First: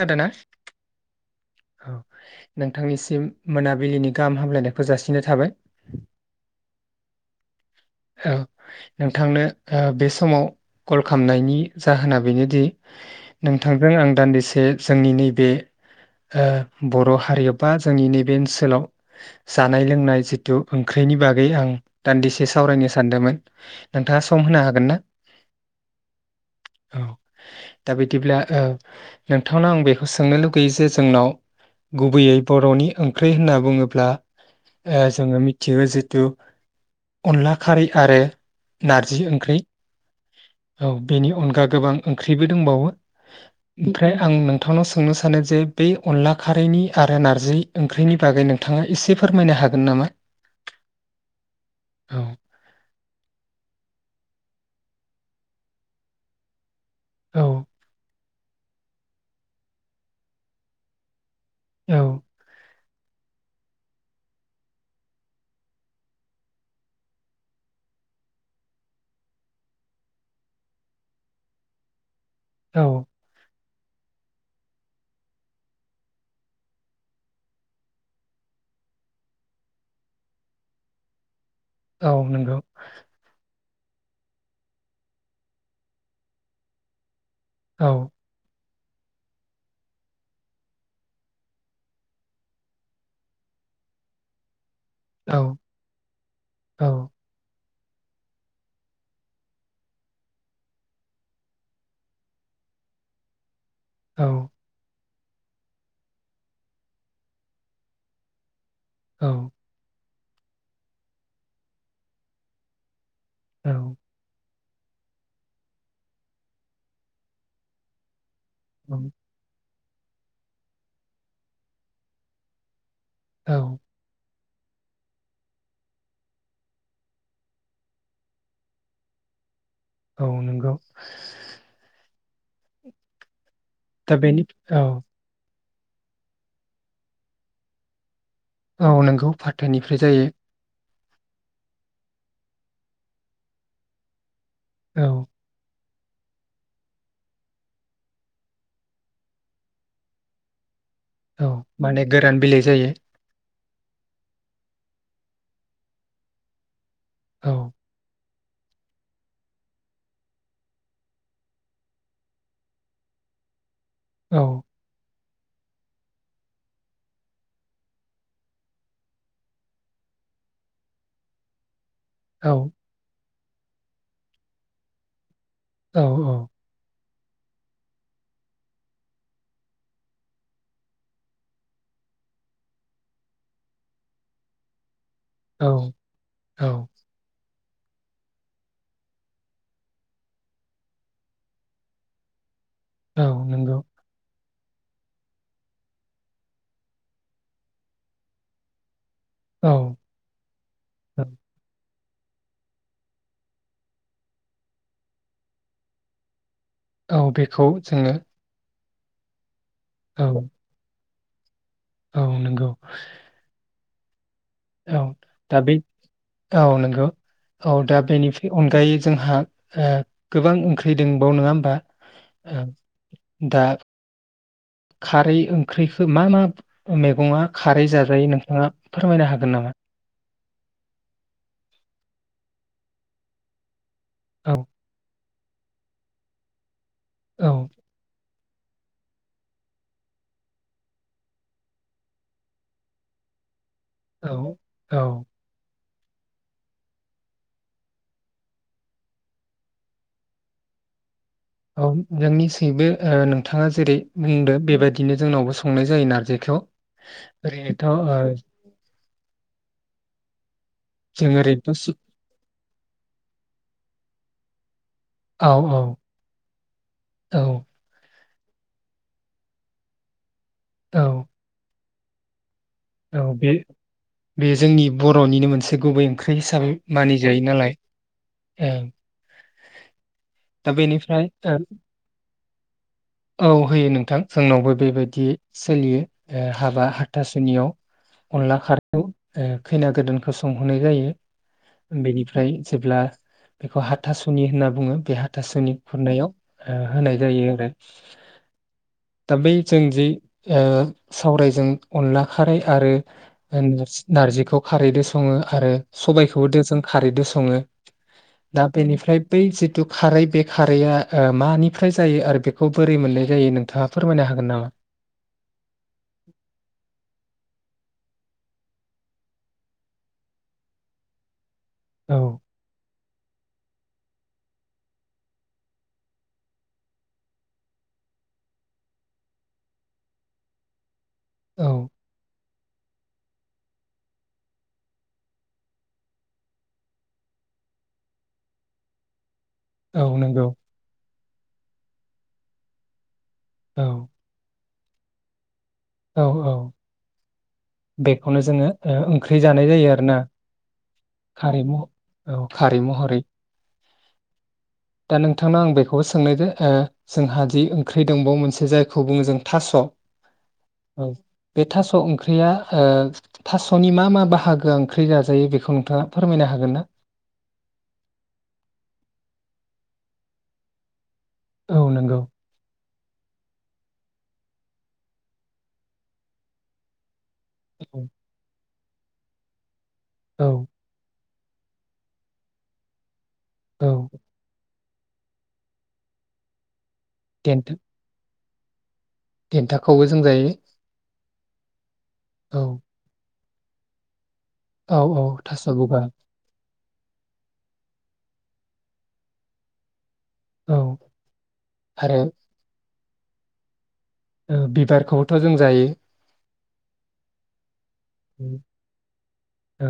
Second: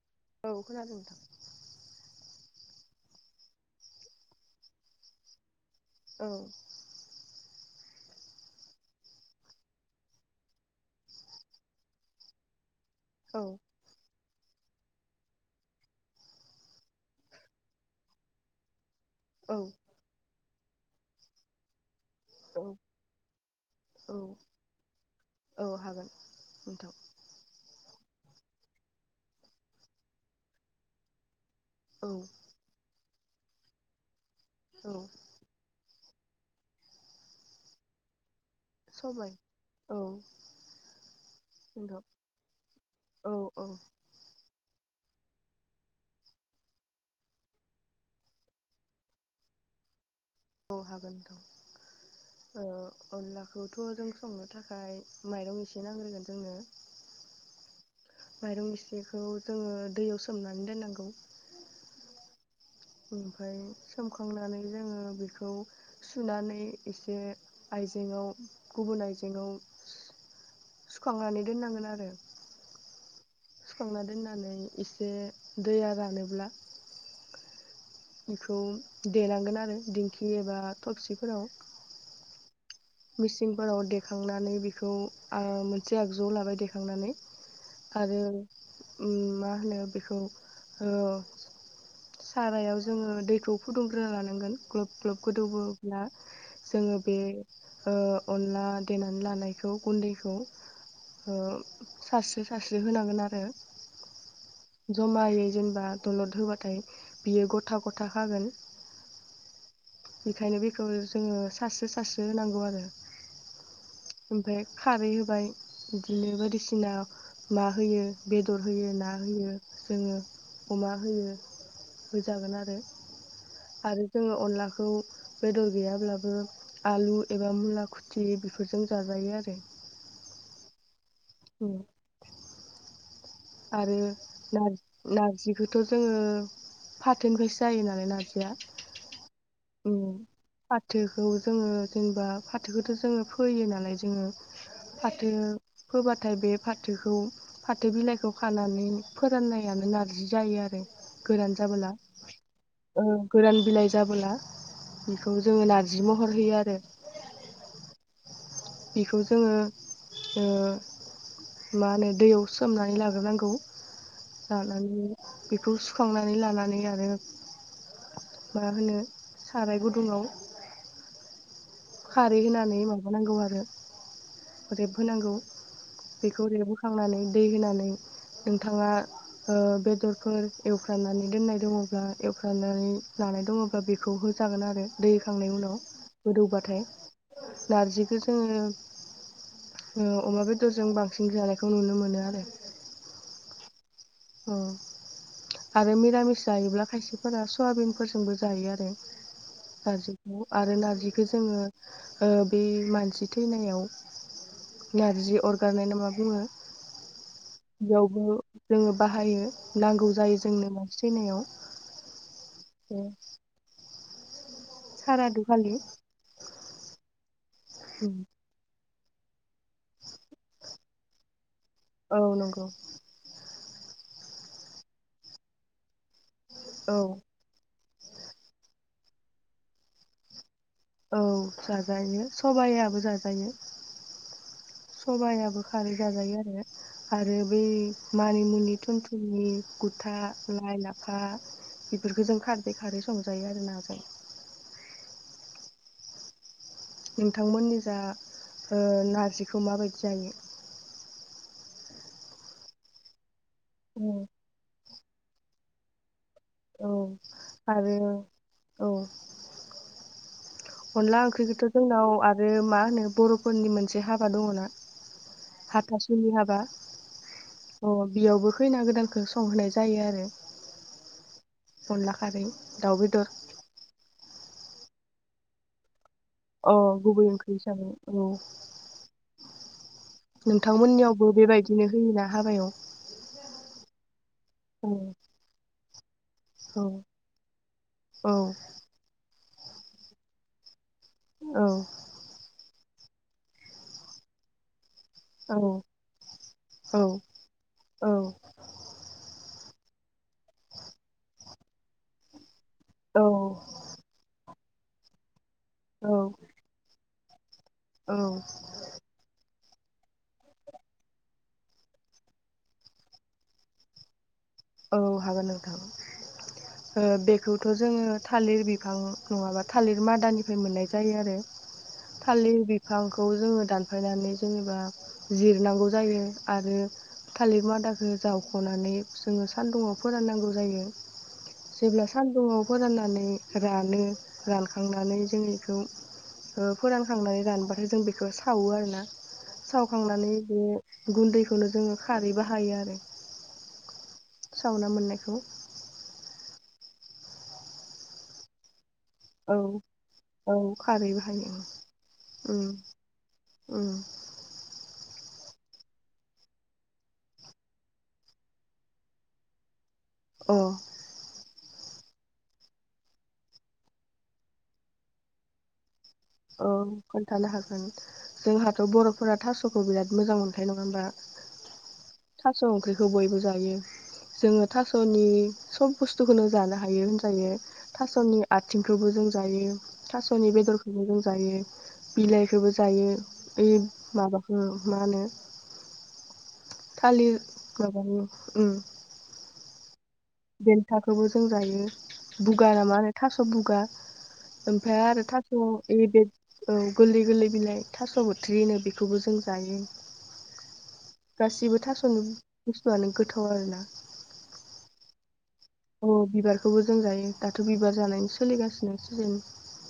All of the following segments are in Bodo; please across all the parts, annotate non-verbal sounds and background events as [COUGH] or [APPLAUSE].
खोनादोंना औ खोनादों नोंथां औ नोंथांनिसिम मोनाबिलिनि गाहाम हामलायनायखौ जासिनो थाबाय औ औ नोंथांनो ओ बे समाव कल खालामनायनि जाहोना बेनोदि औ नोंथांजों आं दान्दि से जोंनि नैबे ओ बर' हारियाव बा जोंनि नैबे ओनसोलाव औ जानाय- लोंनाय जि ओंख्रिनि बागै आं दान्दि औ सावरायनो सानदोंमोन औ नोंथाङा सम होनो हागोन ना औ हागोन नोंथां औ दा बिदिब्ला ओ नोंथांनाव आं बेखौ सोंनो लुगैयो जे जोंनाव औ गुबैयै बर'नि ओं ख्रि होनना बुङोब्ला औ ओ जोङो मिथियो जे थ' अनला खारै आरो नारजि सबाय ओंख्रै औ बेनि अनगा गोबां नोंथां ओंख्रिबो दंबावो औ औ ओमफ्राय आं नोंथांनाव सो सोंनो सानो जे बे अनला खारैनि आरो नार्जि ओंख्रिनि बागै नोंथाङा एसे फोरमायनो हागोन नामा औ हागोन औ नोंथां औ अनलाखौथ' जों संनो थाखाय माइरं एसे नांग्रोगोन जोंनो औ माइरं इसेखौ जोङो दैयाव सोमनानै दोननांगौ औ ओमफाय सोमखांनानै जोङो बेखौ सुनानै एसे आइजेेंआव गुबुन आइजेंआव सुखांनानै दोननांगोन आरो औ सुखांना दोननानै एसे दैया रानोब्ला बेखौ देनांगोन आरो दिंखि एबा थबसिफोराव औ नंगौ मिसिंफोराव देखांनानै बेखौ आ मोनसे आगजुआव लाबाय देखांनानै औ आरो उम मा होनो बेखौ ओ सारायाव जोङो दैखौ फुदुंग्रोना लानांगोन ग्लब ग्लब औ गोदौब्ला औ जोङो बे ओ अनला देनानै लानायखौ गुन्दैखौ ओ सारस्रि सारस्रि होनांगोन आरो औ जमायै जेनेबा दलद होबाथाय बियो गथा गथा खागोन औ बेखायनो बेखौ जोङो सारस्रो सारस्रो होनांगौ आरो औ ओमफाय खारै होबाय बिदिनो बायदिसिना मा होयो बेदर होयो ना होयो जोङो अमा होयो होजागोन आरो औ आरो जोङो अनला खौ बेदर गैयाब्लाबो आलु एबा मुला खुथि बेफोरजों जाजायो आरो औ नोंगौ औ आरो दा बेनि औ नारज नारजि बेखौथ' जोङो फाथोनिफ्रायसो जायो नालाय नारजि औ नोंगौ फाथोनिफ्राय जायो। फाथोखौ जोङो जेनेबा फाथोखौथ' जोङो फोयो नालाय जोङो। औ फाथो फोबाथाय बे फाथोखौ फाथो बिलाइखौ खानानै फोराननायानो नारजि जायो आरो औ गोरान जाबोला माने गोरान बिलाइ जायो ओ गोरान बिलाइ जाबोला बेखौ जोङो नारजि महर होयो आरो औ बेखौ जोङो ओ मा होनो दैयाव सोमनानै लाग्रोनांगौ औ लानानै बेखौ सुखांनानै लानानै आरो मा होनो साराय गुदुङाव खारै औ होनानै माबानांगौ आरो आरो रेब होनांगौ औ बेखौ रेबहोखांनानै दै होनानै नोंथाङा ओ बेदरफोर एवफ्रामनानै दोननाय दङब्ला एवफ्रामनानै लानाय दङब्ला बेखौ होजागोन आरो। दै होखांनाय उनाव औ गोदौ बा [UNINTELLIGIBLE] औ नारजिखौ जोङो अमा बेदरजों बांसिन जानायखौ नुनो मोनो आरो। औ नोंगौ। अ आरो मिरामिस जायोब्ला खायसेफोरा सयाबिनफोरजोंबो जायो आरो। औ नारजिखौ आरो नारजिखौ जोङो। ओ बे मानसि थैनायाव नारजि अरगारनाय ना मा बुङो। औ बेखौ जोङो। बेयावबो जोङो। बाहायो। नांगौ औ जायो जोंनो माने। सैनायाव। औ नंगौ औ दा सारादुखालि बे औ नंगौ औ दा बेनि अनगायै। जोंहा ओ गोबां ओंख्रि दंबाव नङा होमबा? औ ओ नंगौ। दा। खारै ओंख्रि। मा मा औ मैगङा खारै जाजायो। जायो नोंथाङा फोरमायनो हागोन नामा? औ जाजायो सबायाबो जाजायो। औ। सबायाबो खारै जाजायो आरो। आरो औ बै मा मानि मुनि थुन थुननि गुथा लाइ लाफा बेफोरखौ जों खारदै खारै संजायो आरो ना जों औ औ। नोंथांमोननि जा ओ नारजिखौ माबायदि जायो औ जोंनि सिबो ओ नों बिथाङा जेरै बुंदों बेबायदिनो जोंनावबो संनाय जायो नारजि। थ औ ओरैनोथ' ओ आरो औ अनला जों ओंख्रिखौथ' ओरैनोथ' सु- जोंनाव आरो मा होनो बर'फोरनि मोनसे हाब बा दङोना? औ औ हाथा सुलि हाबा औ अ बेयावबो खैना गोदानखौ संहोनाय जायो आरो। औ अनला खारै। दाउ औ बेदर बे बे जोंनि बर'निनो मोनसे गुबै ओंख्रि हिसाबै अ गुबै मानिजायो ओंख्रि नालाय हिसाबै औ दा बेनिफ्राय नोंथांमोननियावबो ओ बेबायदिनो होयोना हाबायाव [INAUDIBLE] औ होयो नोंथां जोंनावबो औ बेबायदि सोलियो ओ औ हाबा हाथासुनियाव औ अनला खारै। ओ खैना गोदानखौ संहोनाय जायो। औ बेनिफ्राय जेब्ला बेखौ हाथासुनि होनना बुङो बे औ हाथासुनि खुरनायाव ओ औ होनाय जायो आरो। औ दाब बै जों जि ओ सावरायजों अनला खारै आरो औ नारजिखौ खारैजों सङो आरो सबायखौबो खारैजों सं सङो। औ दा बेनिफ्राय बै जिद थु खारै बे खारैआ ओ मानिफ्राय जायो आरो बे खौ बोरै मोननाय जायो नोंथाङा फोरमायनो हा औ हागोन नोंथां ओ बेखौथ' जोङो थालिर बिफां नङाबा थालिर मादानिफ्राय मोननाय जायो आरो औ थालिर बि बिफांखौ जोङो दानफायनानै जेनेबा जिरनांगौ जायो आरो थालिर मादाखो जावख'नानै जोङो सान्दुंआव फोराननांगौ जायो। औ जेब्ला सान्दुङाव फोराननानै रानो रानखांनानै जों बेखौ ओ फोरानखांनानै रानबाथाय जों बेखौ सावो आरोना औ सावखांनानै नंगौ बे गुन्दैखौनो जोङो खारैबो हायो आरो औ सावना मोननायखौ औ औ बेखौनो जोङो ओ ओंख्रि औ जानाय जायो आरो ना औ खारै बाहायो खारै मह औ उम खारै महरै उम दा नोंथांनाव आं बेखौबो सोंनायदो ओ जोंहा जि ओंख्रि दंबावो मोनसे जायखौ बुङो जों थास' अह। बे थास' ओंख्रिया ओ थास'नि मा मा बाहागोआ ओंख्रि जाजायो बेखौ नोंथाङा फोरमायनो औ हागोन ना? खोन्थानो हागोन, जोंहाथ' बर'फोरा थास' खौ बिराद मोजां मोनखायो नङा होमबा? औ नंगौ। खौ बयबो जायो जोङो थास'नि सब बुस्थुखौनो जानो हायो। जायो औ थास'नि आथ थिंखौबो जों जायो थास'नि बेदर जायो बिलाइखौबो जायो बे औ माबाखो मा होनो थालिर माबानि उम। देन्थाख खौबो जों जायो। खौबो जों जायो। बुगा औ ना मा होनो थास बुगा औ ओमफाय औ आरो थास' बुगा इ [UNINTELLIGIBLE] औ गोरलै गोरलै बिलाइ थास' बुथ्रि होनो बेखौबो जों जायो। औ गासिबो आरो थास'नो आनो गोथाव आरो ना? ओ बिबारखौ थ' जों जायो। खौबो जों जायो दाथ' बिबार जानायनि सोलिगासिनोसो जों औ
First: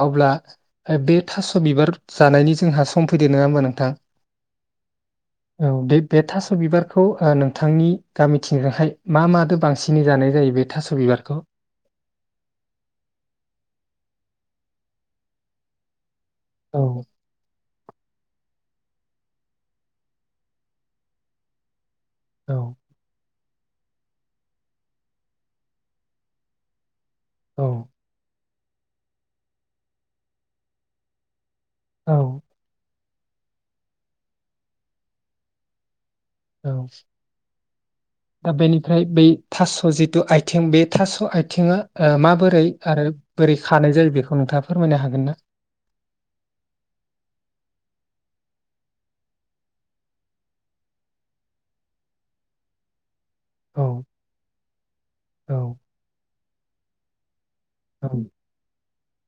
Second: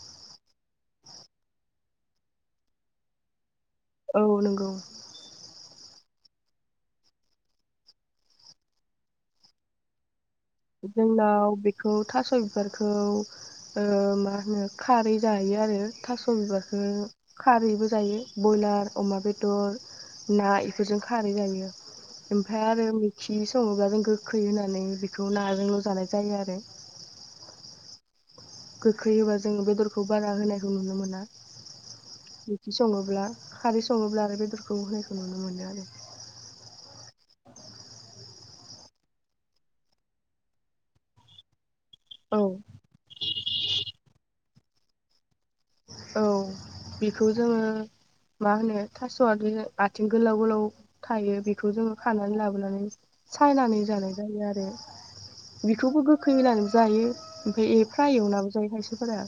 अब्ला बे थास' बिबार जानायनि जोंहा सम फैदो नङा होमबा नों औ नोंगौ। बे बे थास' बिबारखौ ओ नोंथांनि गामिथिङोहाय मा मादो बांसिनै जानाय जायो? बे थास' बिबारखौ जोंनाव बेखौ थास' बिबारखौ ओ मा होनो खारै जायो आरो थास' बिबारखो औ खारैबो जायो बयलार अमा बेदर ना इफोरजों खारै जायो। औ ओमफाय आरो मिखिस सङोबा जों गोखै होनानै बेख खौ नाजोंल' जानाय जायो आरो औ गोखै होबा जों बेदरखौ बारा होनायखौ नुनो मोना। औ मिखि सङो। ब्ला खारै सङोब्ला आरो बेदरखौ है खो नुनो मोनो आरो औ दा बेनिफ्राय बै थास' जिटु आइथें बे थास' आयथेंआ ओ औ माबोरै आरो बोरै खानाय जायो बेखौ नोंथाङा फ फोरमायनो हागोन ना? औ बेखौ जोङो मा होनो थास'आ दे आथिं गोलाव गोलाव थायो बेखौ जोङो खानानै लाबोनानै सायनानै औ जानाय जायो आरो औ बेखौबो गोखै होनानै जायो। ओमफाय औ फ्राय एवनाबो जायो खायस बेफोरा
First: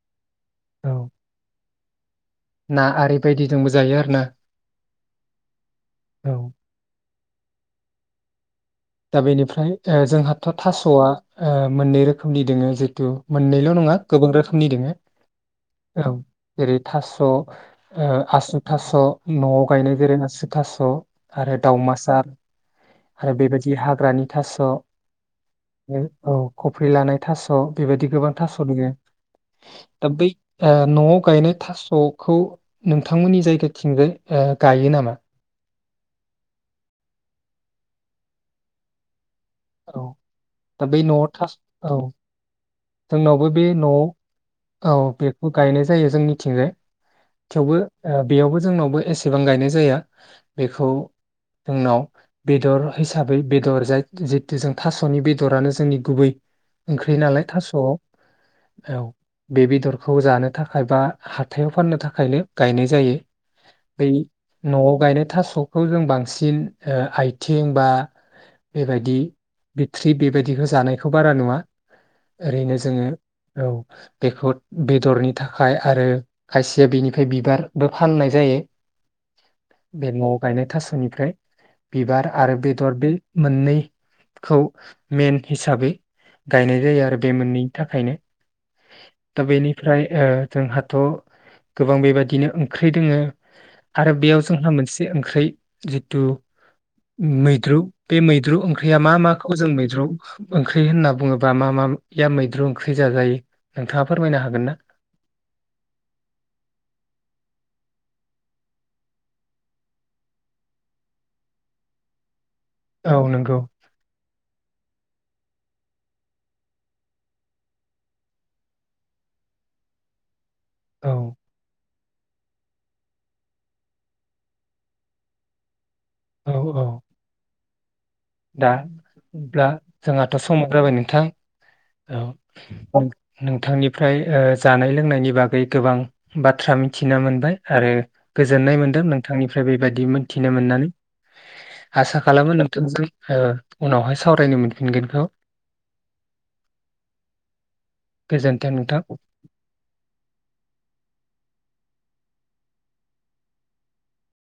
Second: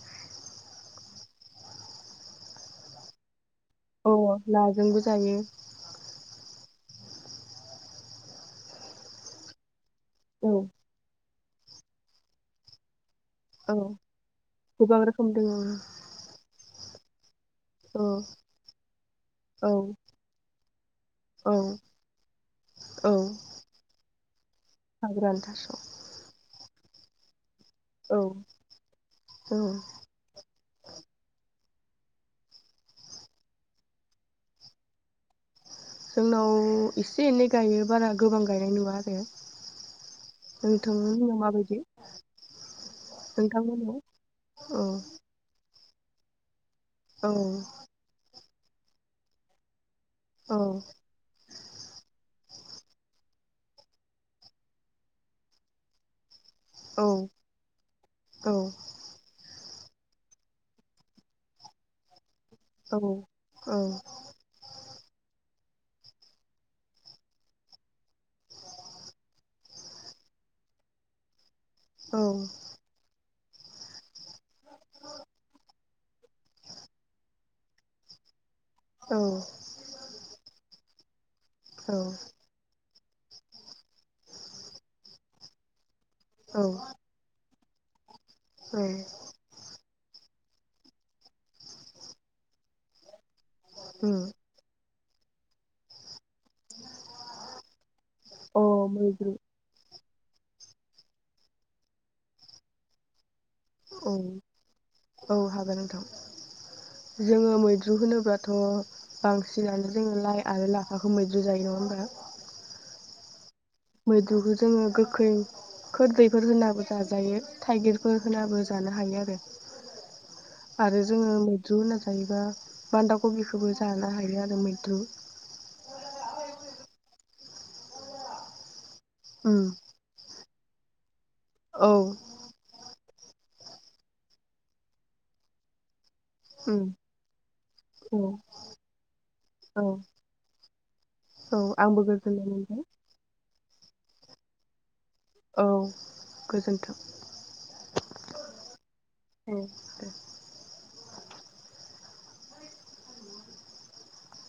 औ ना आरि बायदि जोंबो जायो आरो ना औ नाजोंबो जायो औ दा बेनिफ्राय जो जोंहाथ' औ थास'आ ओ मोननै रोखोमनि दोङो जिहेतु मोननैल' औ नङा गोबां रोखोमनि दोङो। गोबां रोखोम दङ औ जेरै थास' ओ आसु थास', न'आव औ गायनाय गोरों आसु थास' आरो औ दाउमासार औ आरो बेबायदि हाग्रानि थास' हाग्रानि थास' ओ औ। कफ्रि लानाय थास' बेबायदि औ गोबां थास' दङो औ दा बै ओ न'आव गायनाय थास'खौ नोंथांमोननि जायगाथिंजाय ओ गायो नामा? जोंनाव एसे एनै गायो बारा गोबां गायनाय नुवा आरो औ दा बै न'आव नोंथांमोननियाव थास माबायदि औ जोंनावबो बे नोंथांमोननियाव न'आव औ बेखौ गाय गायनाय जायो जोंनिथिंजाय। औ थेवबो ओ बेयावबो जोंनावबो एसेबां गायनाय जाया। औ बेखौ जोंनाव बेदर हिसाबै बेदर जाय जितु जों थास'नि बेदरानो जोंनि गुबै औ ओंख्रि नालाय थास स' औ। बे बेदरखौ जानो थाखाय बा हाथायाव फाननो थाखायनो गायनाय जायो औ बै न'आव गायनाय थास'खौ जों बांसिन ओ आइथिं बा बेबादि बिथट्रि बेबायदिखौ जानायखौ बारा नुवा। ओरैनो जोङो औ बेखौ बेदरनि थाखाय आरो खायसेया बेनिफ्राय बिबारबो फाननाय जायो। औ बे न'आव गायनाय थास'नि ओमफ्राय बिबार आरो बेदर बे मोननैखौ मेन हिसाबै औ गायनाय जायो आरो म मोननैन थाखायनो। औ। ओमफ्राय ओ जोंहाथ' गोबां बेबादिनो ओंख्रि दोङो। आरो उम अ बेयाव जोंहा मोनस बे ओंख्रै जितु मैद्रु बे मैद्रु ओंख्रिया मा मैद्रु माखौ जों मैद्रु ओंख्रि होनना बुङोबा मा मा खिया मैद्रु ओंख्रि जाजायो नोंथाङा फोरमायनो हागोन ना? औ-औ हागोन नोंथां जोङो मैद मैद्रु होनोब्लाथ' बांसिनानो जोङो लाय आरो लाफाखो मैद्रु जायो नङा होनबा? औ नंगौ। मैद्रुखो जोङो गोखै खोरदैफोर होनाबो जाजायो थाइगिरफोर होनाबो जानो हायो आरो। आरो औ जोङो मैद्रु होनना जायोबा बान्दा खबिखोबो जानो हायो आरो मैद्रु। औ-औ। दा। अब्ला उम जोंहाथ' स समाबो जाबाय नोंथां। औ [UNINTELLIGIBLE] नोंथांनिफ्राय ओ जानाय लोंनायनि बागै गोबां बाथ्रा उम मिथिना मोनबाय आरो औ गोजोननाय मोनदों नोंथांनिफ्राय औ बेबायदि मोनथिनो मोननानै औ आंबो आसा गोजोननाय खालामो मोनबाय नोंथांजों ओ उनावहाय सावरायनो मोनफिनगोनखौ औ गोजोन्थों। गोजोन्थों नोंथां। औ दे।